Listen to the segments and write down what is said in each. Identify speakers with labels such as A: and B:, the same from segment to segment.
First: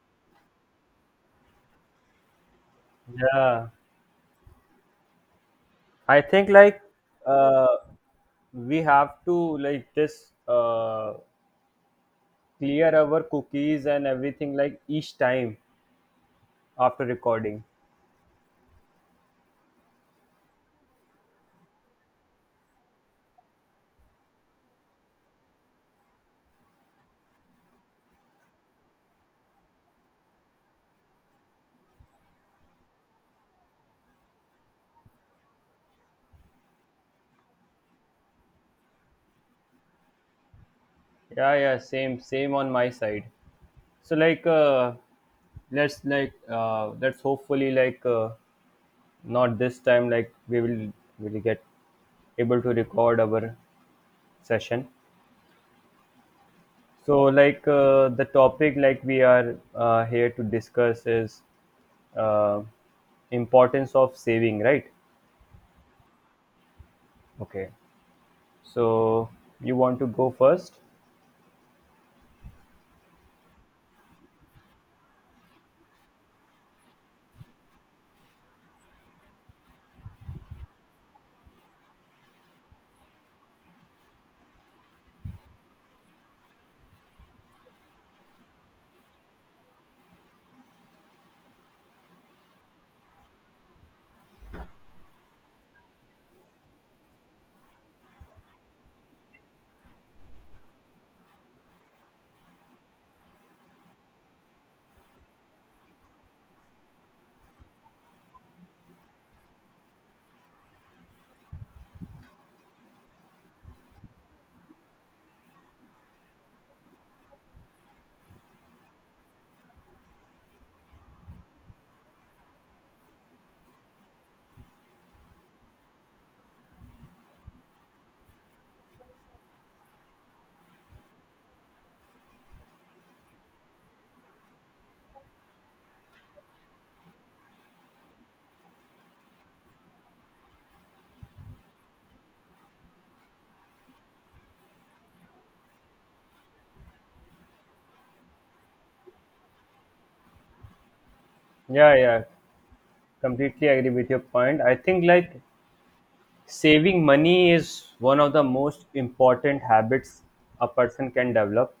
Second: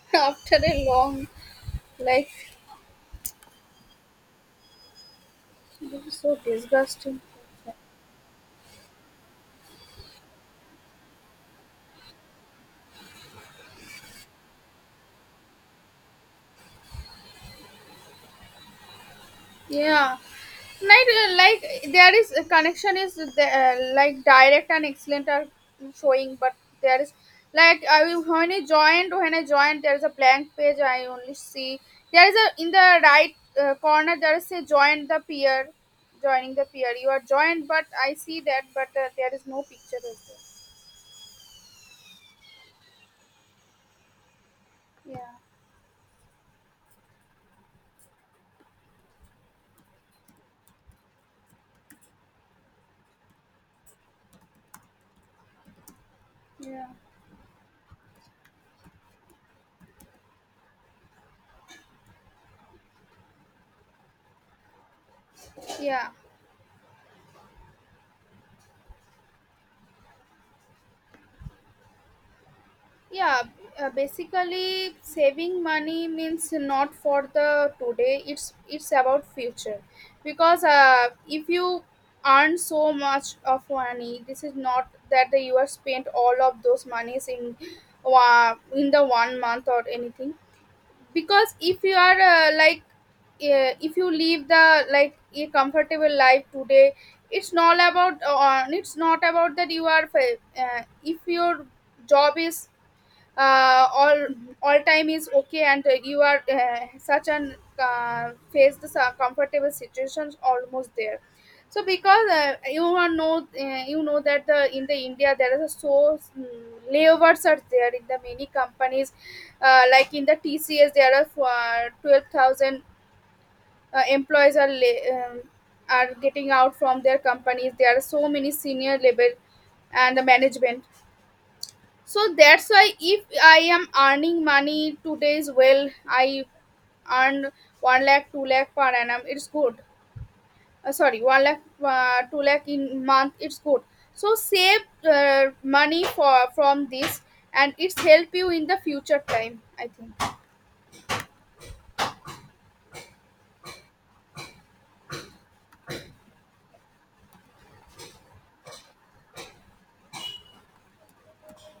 A: After a long life,
B: Yeah,
A: this is
B: I
A: so
B: think like
A: disgusting.
B: uh, we have to like just clear our cookies and everything like each time after recording.
A: Yeah. Like there is a connection is like direct and excellent are showing, but there is like I will when I joined there is a blank page. I only see there is a in the right corner there is a join the peer, joining the peer. You are joined, but I see that, but there is no picture. As
B: Yeah, yeah, same on my side. So like
A: well.
B: let's like let's hopefully like not this time like we will get able to record our session.
A: Yeah, yeah,
B: So, like the topic, like we are here to discuss is uh, importance of saving, right?
A: yeah.
B: Okay. So you want to go first?
A: yeah basically saving money means not for the today it's about future because if you earn so much of money this is not that you are spent all of those monies in the one month or anything because if you are like if you live the like a comfortable life today it's not about that if your job is uh, all all time is okay and you are such an faced comfortable situations almost there so because you are know you know that the in the india there is a so layovers are there in the many companies like in the tcs there are 12,000 employees are are getting out from their companies there are so many senior level and the management so that's why if I am earning money today's well I earned 1 lakh 2 lakh per annum it's good sorry 1 lakh 2 lakh in month it's good so save money for from this and it's help you in the future time I think.
B: Yeah, yeah. Completely agree with your point. I think like saving money is one of the most important habits a person can develop,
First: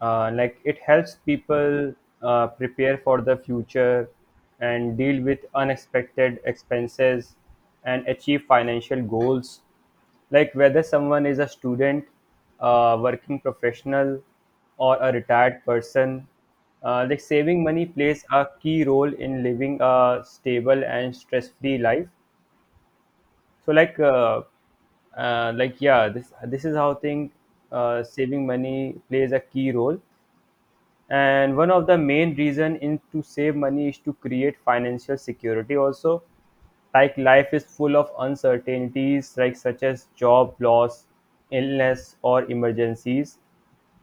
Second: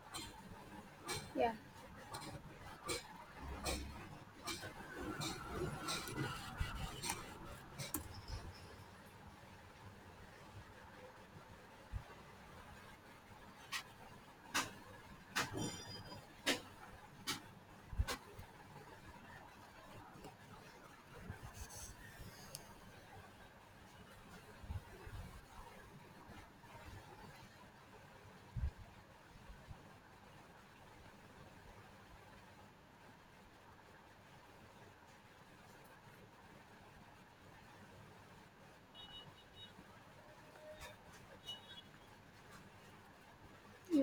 B: like it helps
A: yeah
B: people prepare for the future and deal with unexpected expenses and achieve financial goals, like whether someone is a student, a working professional, or a retired person. Like saving money plays a key role in living a stable and stress-free life. So like yeah, this is how thing, saving money plays a key role. And one of the main reason in to save money is to create financial security also. Like life is full of uncertainties, like such as job loss, illness, or emergencies.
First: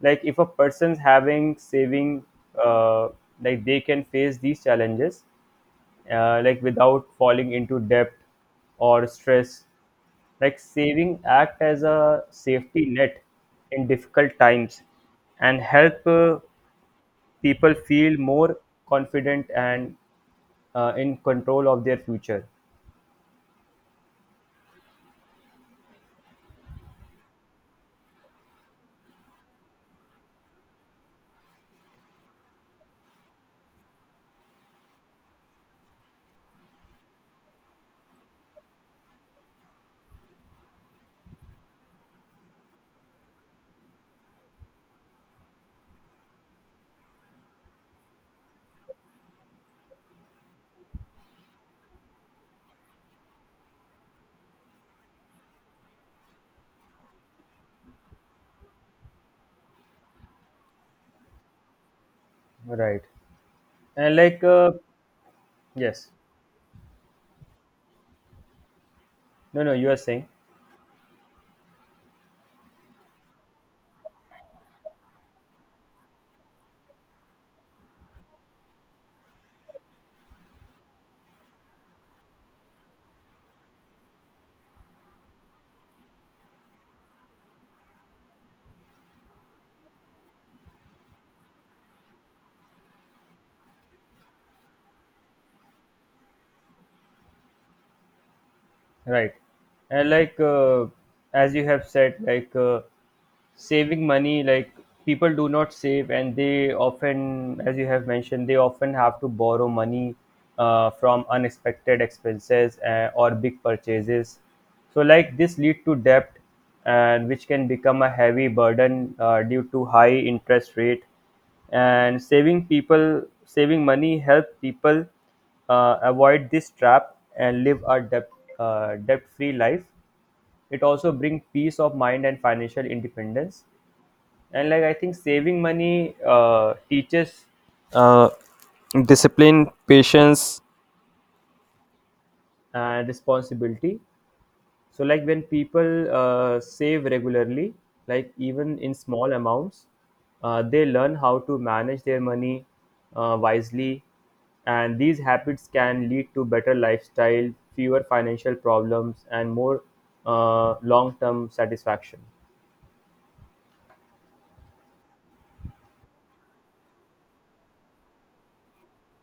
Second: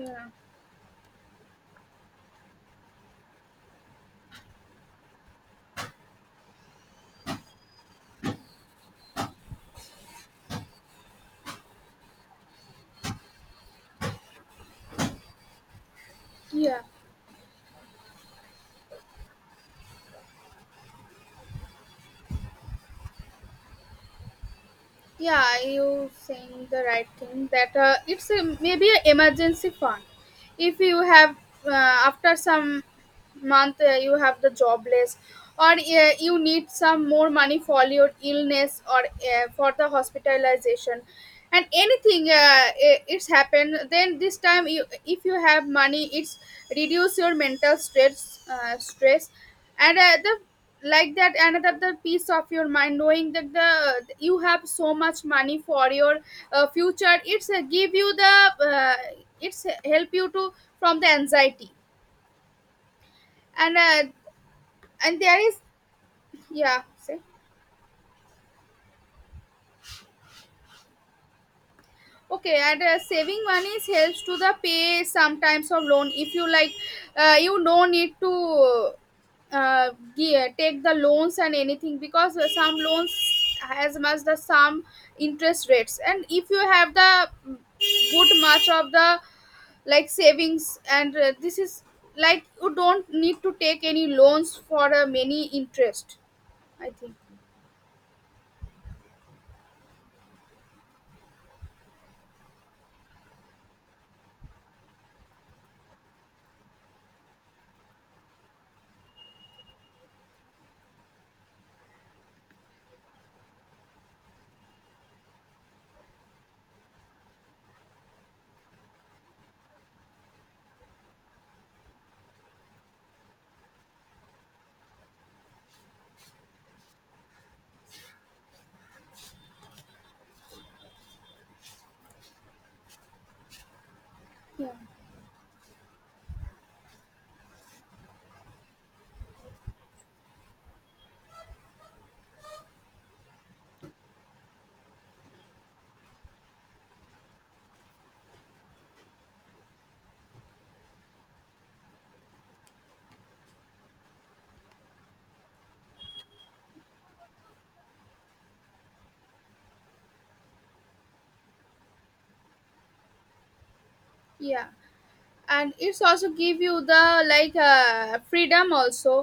B: Like if a person's having saving, uh, like they can face these challenges like without falling into debt or stress. Like saving act as a safety net in difficult times and help
A: yeah
B: people feel more confident and in control of their future.
A: yeah you saying the right thing that it's a, maybe an emergency fund if you have uh, after some month you have the jobless or you need some more money for your illness or for the hospitalization and anything it's happened then this time you, if you have money it's reduce your mental stress and the like that another piece of your mind knowing that the you have so much money for your future it's give you the uh, it's help you to from the anxiety.
B: Right.
A: And
B: And like,
A: and there is
B: yes,
A: yeah say.
B: no, no, you are saying.
A: Okay, and saving money helps to the pay sometimes of loan. If you like, you no need to uh, take the loans and anything because some loans has much the some interest rates, and if you have the good much of the like savings, and this is like you don't need to take any loans for many interest. I think.
B: Right. And like as you have said, like saving money, like people do not save, and they often, as you have mentioned, they often have to borrow money from unexpected expenses or big purchases. So, like this lead to debt, and which can become a heavy burden due to high interest rate. And saving money help people avoid this trap and live a debt, debt free life. It also brings peace of mind and financial independence.
A: Yeah.
B: And like I think saving money teaches uh, discipline, patience, and responsibility. So, like when people save regularly, like even in small amounts, they learn how to manage their money wisely. And these habits can lead to better lifestyle, fewer financial problems, and more long term satisfaction.
A: Yeah, and it's also give you the freedom also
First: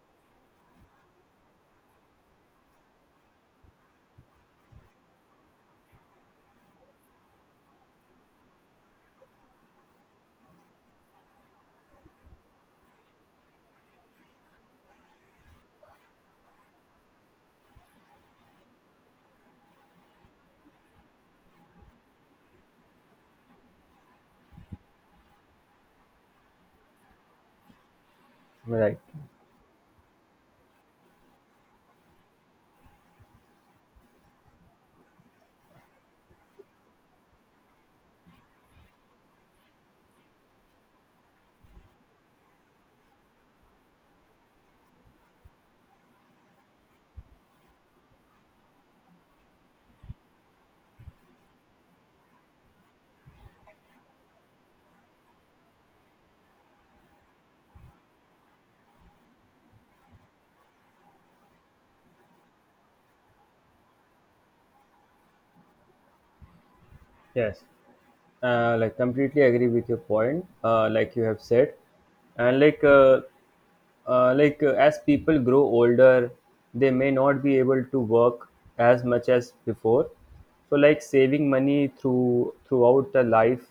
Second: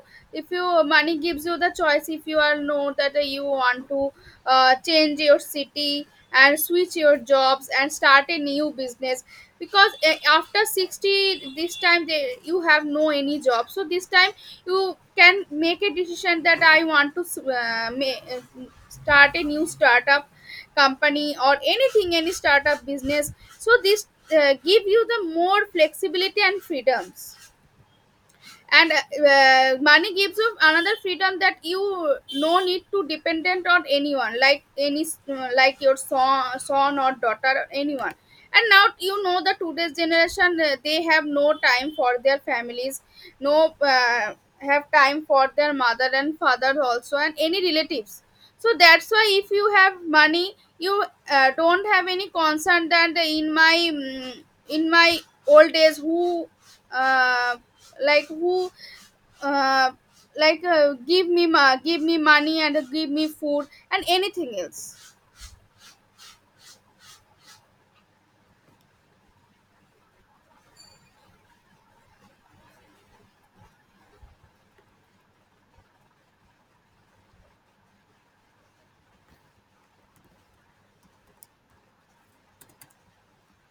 A: if you money gives you the choice if you are know that you want to change your city and switch your jobs and start a new business because after 60 this time they, you have no any job so this time you can make a decision that I want to start a new startup company or anything any startup business so this give you the more flexibility and freedoms. And
B: Right.
A: money gives you another freedom that you no need to dependent on anyone like any like your son or daughter or anyone and now you know the today's generation they have no time for their families no have time for their mother and father also and any relatives so that's why if you have money you don't have any concern that in my in my old days who uh, like who uh, give me give me money and give me food and anything else.
B: Yes. Like completely agree with your point. Like you have said, and like as people grow older, they may not be able to work as much as before. So like saving money through throughout the life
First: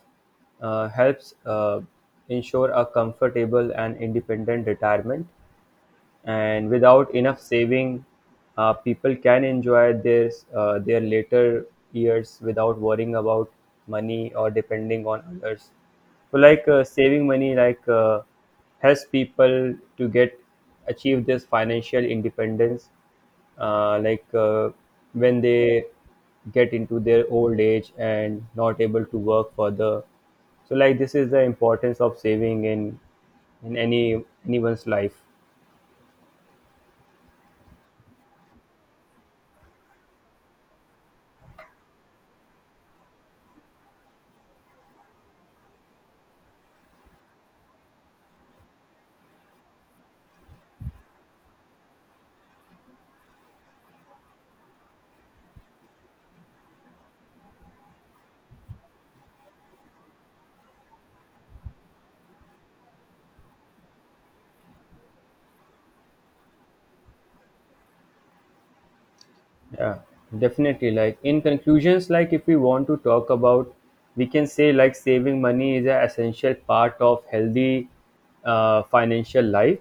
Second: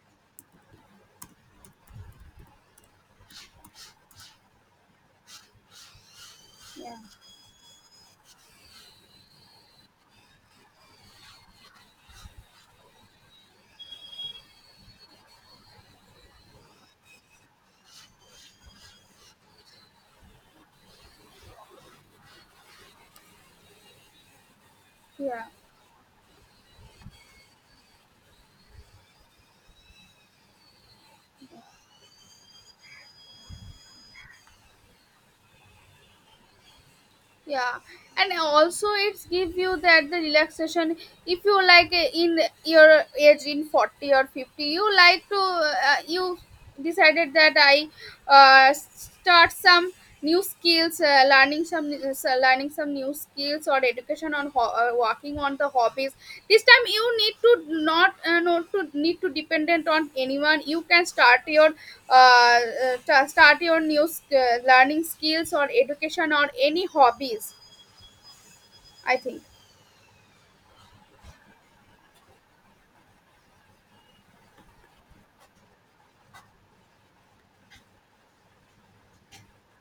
B: helps ensure a comfortable and independent retirement. And
A: Yeah.
B: without enough saving, people can enjoy their later years without worrying about money or depending on others. So like saving money, like helps people to get achieve this financial independence, like when
A: Yeah,
B: they get into their old age and not able to work further. So like this is the importance of saving in any anyone's life.
A: yeah, and also it's give you that the relaxation if you like in your age in 40 or 50 you like to you decided that I start some new skills learning some so learning some new skills or education on working on the hobbies this time you need to not not to need to dependent on anyone you can start your start your new learning skills or education or any hobbies I think.
B: Yeah, definitely. Like in conclusions, like if we want to talk about, we can say like saving money is an essential part of healthy financial life.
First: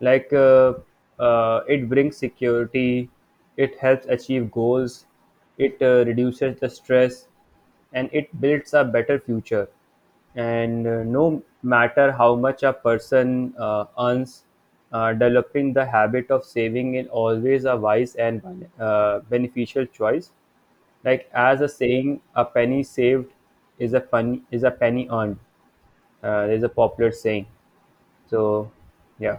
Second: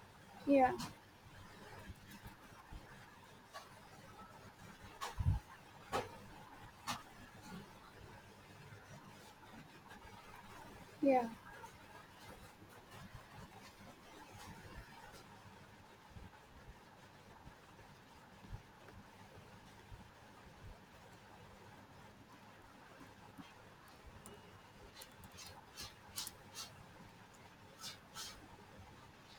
B: Like
A: Yeah,
B: it brings security, it helps achieve goals, it reduces the stress, and it builds a better future. And
A: yeah.
B: no matter how much a person earns, developing the habit of saving is always a wise and beneficial choice. Like as a saying, a penny saved is a penny earned, there's a popular saying. So yeah.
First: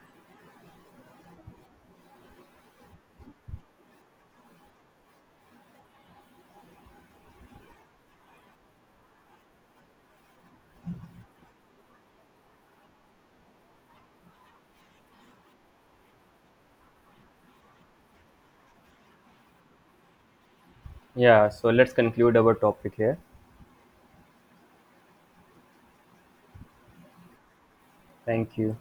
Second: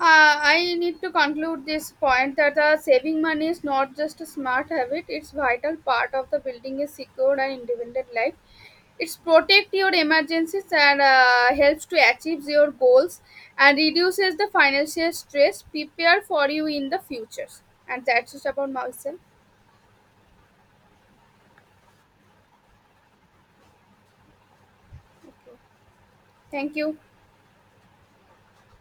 A: I need to conclude this point that saving money is not just a smart habit; it's vital part of the building a secured and independent life. It's protect your emergencies and helps to achieve your goals and reduces the financial stress. Prepare for you in the futures, and that's just about myself.
B: Yeah, so let's conclude our topic here.
A: Thank you.
B: Thank you.